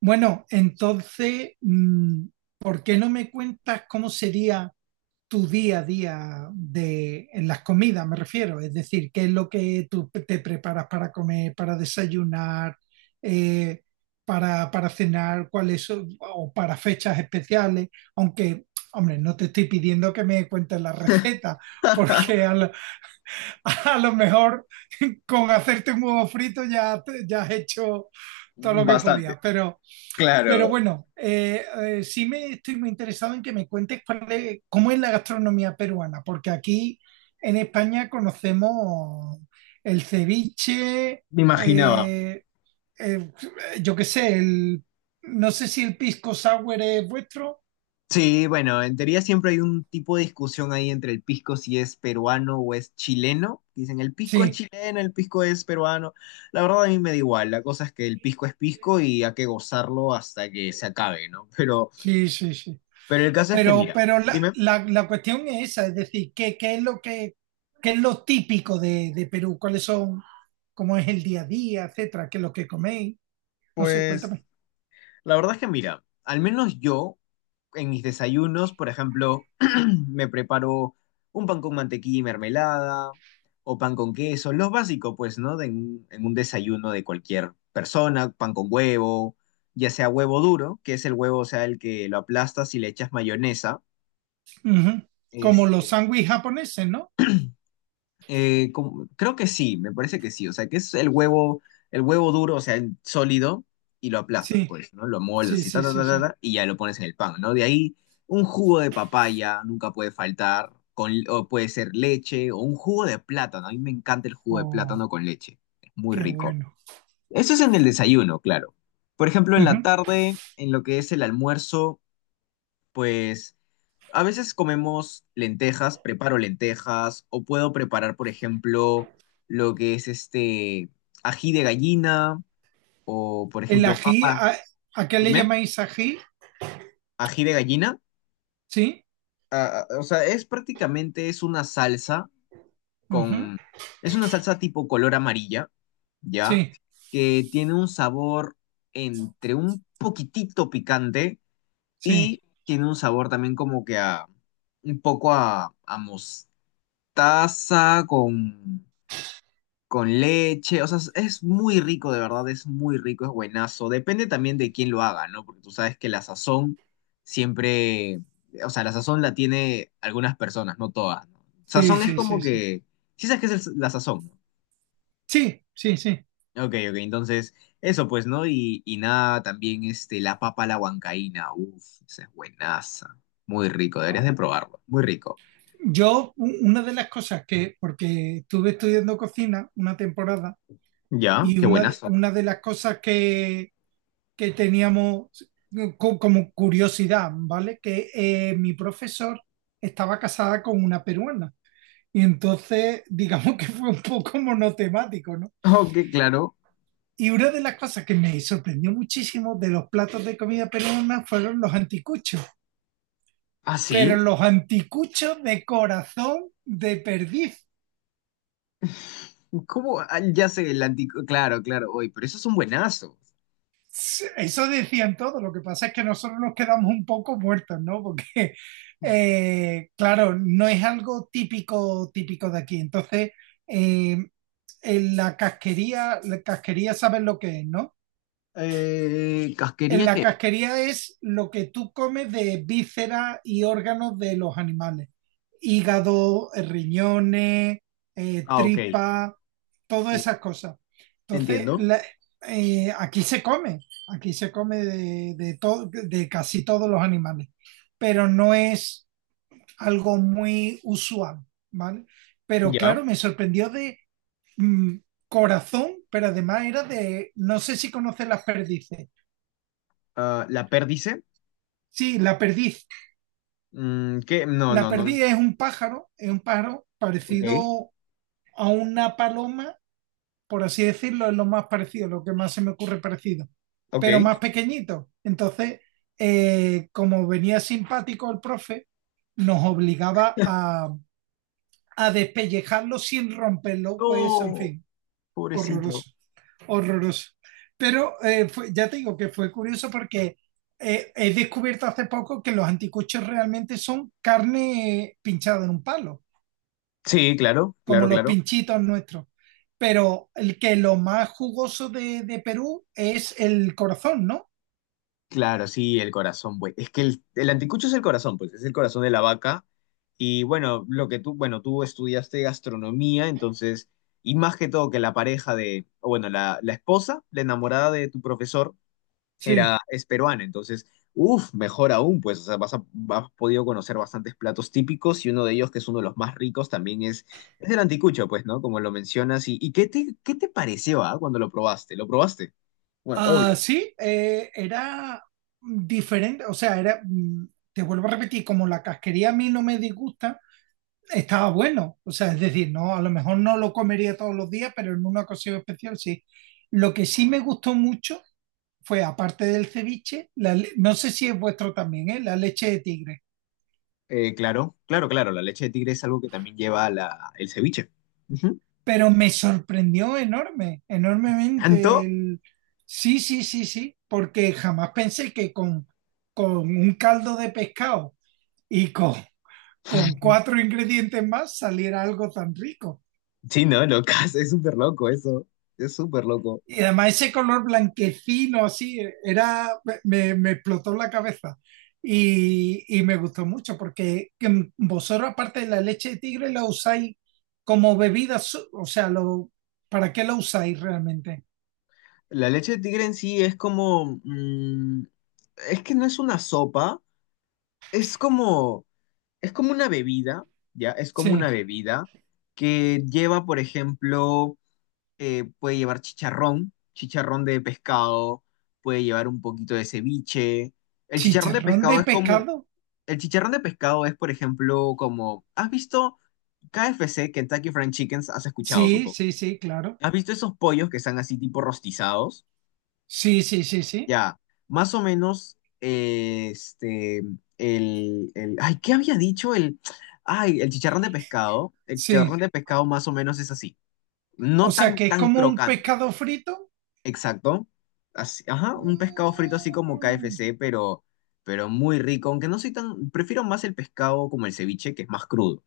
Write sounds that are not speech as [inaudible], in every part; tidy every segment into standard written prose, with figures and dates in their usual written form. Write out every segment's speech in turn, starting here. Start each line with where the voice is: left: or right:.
right: Bueno, entonces, ¿por qué no me cuentas cómo sería tu día a día de, en las comidas, me refiero? Es decir, ¿qué es lo que te preparas para comer, para desayunar, eh, para cenar, o para fechas especiales? Aunque, hombre, no te estoy pidiendo que me cuentes la [laughs] receta, porque
left: [laughs]
right: [laughs] a lo mejor con hacerte un huevo frito ya, ya has hecho todo lo que
left: Bastante,
right: podías, pero... Pero
left: claro,
right: bueno, sí me estoy muy interesado en que me cuentes cómo es la gastronomía peruana, porque aquí en España conocemos el ceviche,
left: me imaginaba.
right: eh, eh, yo qué sé, no sé si el pisco sour es vuestro.
left: Sí, bueno, en teoría siempre hay un tipo de discusión ahí entre el pisco si es peruano o es chileno. Dicen, el pisco es
right: Sí,
left: chileno, el pisco es peruano. La verdad a mí me da igual, la cosa es que el pisco es pisco y hay que gozarlo hasta que se acabe, ¿no? Pero,
right: sí, sí, sí.
left: pero el caso es que,
right: Pero,
left: mira,
right: pero
left: dime.
right: la cuestión es esa, es decir, ¿qué es lo que, qué es lo típico de Perú? ¿Cuáles son, cómo es el día a día, etcétera? ¿Qué es lo que coméis? No sé,
left: Pues
right: cuéntame.
left: la verdad es que mira, al menos yo en mis desayunos, por ejemplo, [clears throat] me preparo un pan con mantequilla y mermelada o pan con queso, los básicos, pues, ¿no? En un desayuno de cualquier persona, pan con huevo, ya sea huevo duro, que es el huevo, o sea, el que lo aplastas y le echas mayonesa,
right: Ujú. Como los
left: este.
right: sándwiches japoneses, ¿no?
left: Creo que sí, me parece que sí. O sea, que es el huevo duro, o sea, el sólido, y lo aplastas,
right: Sí,
left: pues, ¿no? Lo moldas
right: sí,
left: así, ta,
right: sí,
left: ta, ta,
right: sí,
left: ta,
right: sí.
left: ta, y ya lo pones en el pan, ¿no? De ahí, un jugo de papaya nunca puede faltar, con, o puede ser leche, o un jugo de plátano. A mí me encanta el jugo de plátano
right: Oh,
left: con leche. Es muy
right: qué
left: rico.
right: bueno.
left: Eso es en el desayuno, claro. Por ejemplo, en la
right: Ujú.
left: tarde, en lo que es el almuerzo, pues. A veces comemos lentejas, preparo lentejas, o puedo preparar, por ejemplo, lo que es este ají de gallina, o por
right: El
left: ejemplo,
right: ají,
left: papa,
right: ¿a qué le
left: dime,
right: llamáis ají?
left: ají de gallina.
right: Sí,
left: Ah, ah, o sea, es prácticamente, es una salsa
right: ujú.
left: con, es una salsa tipo color amarilla, ¿ya?
right: Sí,
left: Que tiene un sabor entre un poquitito picante
right: sí,
left: y tiene un sabor también como que a, un poco a mostaza con leche, o sea, es muy rico, de verdad, es muy rico, es buenazo. Depende también de quién lo haga, ¿no? Porque tú sabes que la sazón siempre, o sea, la sazón la tiene algunas personas, no todas, ¿no?
right: sí,
left: Sazón es
right: sí,
left: como
right: sí, sí.
left: que, sí sabes qué es la sazón, ¿no?
right: Sí, sí, sí.
left: Ok, ok, entonces, eso pues, ¿no? Y nada, también este, la papa a la huancaína, uff, esa es buenaza, muy rico, deberías de probarlo, muy rico.
right: Una de las cosas que, porque estuve estudiando cocina una temporada
left: ¿Ya?
right: y
left: Qué buenazo.
right: una de las cosas que teníamos como curiosidad, ¿vale? Que mi profesor estaba casada con una peruana. Y entonces, digamos que fue un poco monotemático, ¿no?
left: Ok, claro.
right: Y una de las cosas que me sorprendió muchísimo de los platos de comida peruana fueron los anticuchos,
left: ¿Ah,
right: pero
left: sí?
right: los anticuchos de corazón de perdiz.
left: ¿Cómo? Ah, ya sé, el antico. Claro, claro, hoy, pero esos son buenazos.
right: Eso decían todos, lo que pasa es que nosotros nos quedamos un poco muertos, ¿no? Porque, claro, no es algo típico, típico de aquí. Entonces, eh, en la casquería saben lo que es, ¿no? En
left: ¿Casquería
right: la
left: qué?
right: casquería es lo que tú comes de vísceras y órganos de los animales. Hígado, riñones,
left: Ah, ok.
right: tripa, todas esas cosas. Entonces,
left: Entiendo.
right: eh, aquí se come, aquí se come de casi todos los animales, pero no es algo muy usual, ¿vale? Pero
left: Ya.
right: claro, me sorprendió de mm, corazón, pero además era de, no sé si conoces las perdices.
left: Ah, ¿la perdice?
right: Sí, la perdiz.
left: Mm, ¿qué? No,
right: La
left: no, no.
right: perdida es un pájaro
left: Ok,
right: parecido a una paloma, por así decirlo, es lo más parecido, lo que más se me ocurre parecido,
left: ok.
right: pero más pequeñito. Entonces, como venía simpático el profe, nos obligaba a despellejarlo sin romperlo los huesos, en
left: No,
right: fin,
left: pobrecito.
right: horroroso, horroroso. Pero ya te digo que fue curioso porque he descubierto hace poco que los anticuchos realmente son carne pinchada en un palo,
left: Sí, claro,
right: como
left: claro,
right: los
left: claro.
right: pinchitos nuestros. Pero el que lo más jugoso de Perú es el corazón, ¿no?
left: Claro, sí, el corazón, pues. Es que el anticucho es el corazón, pues, es el corazón de la vaca. Y bueno, lo que tú, bueno, tú estudiaste gastronomía, entonces, y más que todo que la pareja de, o bueno, la esposa, la enamorada de tu profesor, era,
right: Sí.
left: es peruana, entonces, uff, mejor aún, pues, o sea, has podido conocer bastantes platos típicos y uno de ellos, que es uno de los más ricos, también es el anticucho, pues, ¿no? Como lo mencionas. Y qué te pareció, ah, cuando lo probaste? ¿Lo probaste? Bueno,
right: Ah,
left: obvio.
right: sí, era diferente, o sea, era, te vuelvo a repetir, como la casquería a mí no me disgusta, estaba bueno, o sea, es decir, no, a lo mejor no lo comería todos los días, pero en una ocasión especial sí. Lo que sí me gustó mucho fue, aparte del ceviche, no sé si es vuestro también, ¿eh? La leche de tigre.
left: Claro, claro, claro. La leche de tigre es algo que también lleva la, el ceviche. Ujú.
right: Pero me sorprendió enorme, enormemente
left: Tanto.
right: el... Sí, sí, sí, sí, porque jamás pensé que con un caldo de pescado y con cuatro ingredientes más saliera algo tan rico.
left: Sí, no, locas, es súper loco eso. Es súper loco.
right: Y además ese color blanquecino así, era, me explotó la cabeza. Y me gustó mucho porque que vosotros aparte de la leche de tigre la usáis como bebida, o sea, lo, ¿para qué la usáis realmente?
left: La leche de tigre en sí es como, mm, es que no es una sopa. Es como. Es como una bebida, ¿ya? Es como una
right: Sí.
left: bebida que lleva, por ejemplo, puede llevar chicharrón, chicharrón de pescado, puede llevar un poquito de ceviche. El chicharrón de
right: Chicharrón de
left: pescado es como.
right: pescado.
left: El chicharrón de pescado es, por ejemplo, como, ¿has visto KFC, Kentucky Fried Chickens? Has escuchado,
right: Sí,
left: supongo.
right: sí, sí, claro.
left: ¿Has visto esos pollos que están así tipo rostizados?
right: Sí, sí, sí, sí.
left: Ya, más o menos, este, ay, ¿qué había dicho? El, ay, el chicharrón de pescado, el
right: Sí.
left: chicharrón de pescado más o menos es así,
right: O
left: no
right: sea
left: tan,
right: que es
left: tan
right: como un
left: crocante.
right: pescado frito.
left: Exacto. Así- ajá, un pescado frito así como
right: Mm.
left: KFC, pero muy rico. Aunque no soy tan. Prefiero más el pescado como el ceviche, que es más crudo.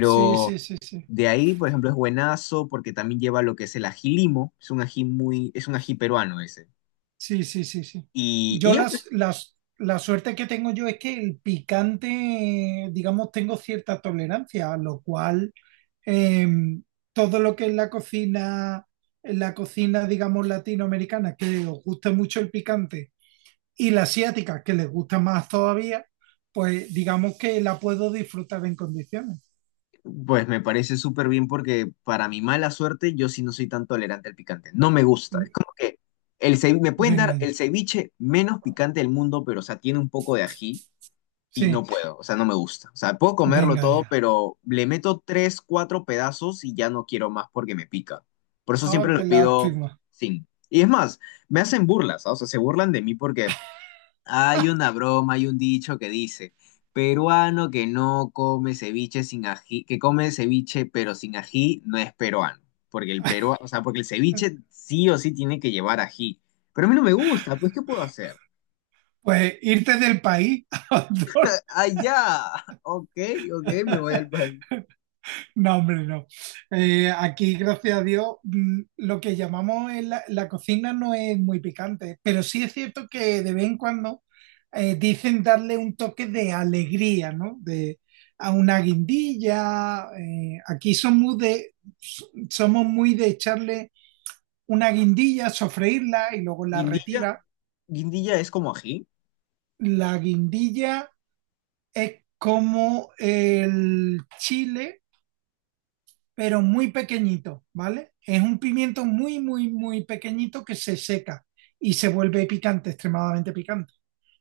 right: Sí, sí, sí, sí.
left: de ahí, por ejemplo, es buenazo porque también lleva lo que es el ají limo. Es un ají muy. Es un ají peruano ese.
right: Sí, sí, sí, sí.
left: Y
right: Yo
left: ya, pues,
right: la suerte que tengo yo es que el picante, digamos, tengo cierta tolerancia, a lo cual em, todo lo que es la cocina, en la cocina, digamos, latinoamericana, que os gusta mucho el picante y la asiática, que les gusta más todavía, pues digamos que la puedo disfrutar en condiciones.
left: pues me parece súper bien porque para mi mala suerte, yo sí no soy tan tolerante al picante. No me gusta. Es como que me pueden
right: Venga
left: dar
right: ya,
left: el ceviche menos picante del mundo, pero o sea, tiene un poco de ají. Y no
right: sí,
left: puedo, o sea, no me gusta. O sea, puedo comerlo
right: venga
left: todo,
right: ya.
left: pero le meto tres, cuatro pedazos y ya no quiero más porque me pica. Por eso siempre
right: Oh,
left: lo
right: qué
left: pido
right: lástima.
left: sin. Y es más, me hacen burlas, ¿ah? O sea, se burlan de mí porque hay
right: [laughs]
left: una broma, hay un dicho que dice, peruano que no come ceviche sin ají, que come ceviche pero sin ají no es peruano. Porque el peruano, o sea, porque el ceviche sí o sí tiene que llevar ají. Pero a mí no me gusta, pues ¿qué puedo hacer?
right: Pues irte del país [laughs] a otro.
left: Allá, ok, ok, me voy al país.
right: No, hombre, no. Aquí, gracias a Dios, lo que llamamos en la cocina no es muy picante, pero sí es cierto que de vez en cuando dicen darle un toque de alegría, ¿no? De, a una guindilla. Aquí somos s- somos muy de echarle una guindilla, sofreírla y luego la
left: Guindilla,
right: retira.
left: guindilla es como ají.
right: La guindilla es como el chile pero muy pequeñito, ¿vale? Es un pimiento muy, muy, muy pequeñito que se seca y se vuelve picante, extremadamente picante.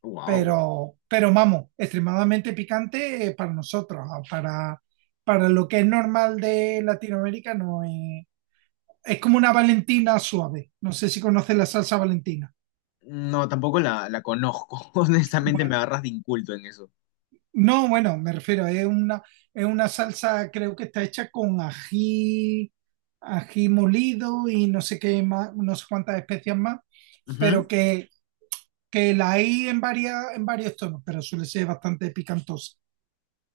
left: Wow.
right: Pero vamos, extremadamente picante para nosotros, ah, para lo que es normal de Latinoamérica no es... Es como una Valentina suave. No sé si conoces la salsa Valentina.
left: No, tampoco la conozco. [laughs] Honestamente, me
right: Bueno,
left: agarras de inculto en eso.
right: no, bueno, me refiero, es una salsa, creo que está hecha con ají, ají molido y no sé qué más, no sé cuántas especias más, pero
left: Ujú.
right: que la hay en varias, en varios tonos, pero suele ser bastante picantosa.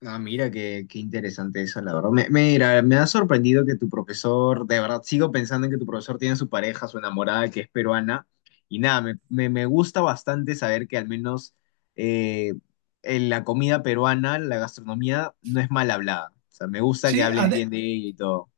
left: Ah, mira, qué, qué interesante eso, la verdad. Me, mira, me ha sorprendido que tu profesor, de verdad, sigo pensando en que tu profesor tiene su pareja, su enamorada, que es peruana. Y nada, me, me gusta bastante saber que al menos eh, en la comida peruana, la gastronomía, no es mal hablada. O sea, me gusta que
right: Sí,
left: hablen bien de ella y todo.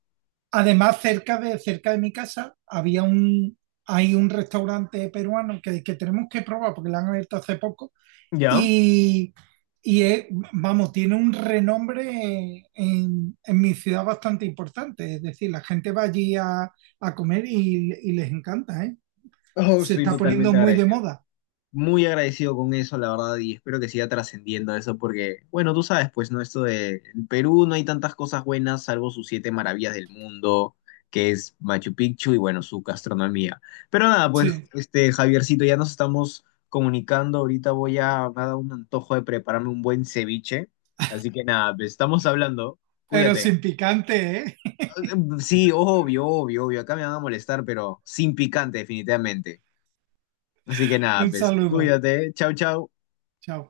right: además cerca de mi casa hay un restaurante peruano que tenemos que probar porque lo han abierto hace poco.
left: ¿Ya?
right: Y, y es- vamos, tiene un renombre en mi ciudad bastante importante. Es decir, la gente va allí a comer y les encanta, ¿eh?
left: Oh,
right: Se
left: estoy
right: está poniendo
left: totalmente
right: muy de
left: agradecido.
right: moda.
left: Muy agradecido con eso, la verdad, y espero que siga trascendiendo eso, porque, bueno, tú sabes, pues, ¿no? Esto de en Perú no hay tantas cosas buenas, salvo sus 7 maravillas del mundo, que es Machu Picchu y, bueno, su gastronomía. Pero nada, pues,
right: Sí,
left: este, Javiercito, ya nos estamos comunicando, ahorita voy a, me ha dado un antojo de prepararme un buen ceviche, así que nada, pues, estamos hablando,
right: pero
left: cuídate.
right: sin picante, ¿eh? [laughs]
left: Sí, obvio, obvio, obvio, acá me van a molestar, pero sin picante, definitivamente. Así que nada,
right: Un
left: pues,
right: saludo.
left: cuídate, chau, chau.
right: Chao.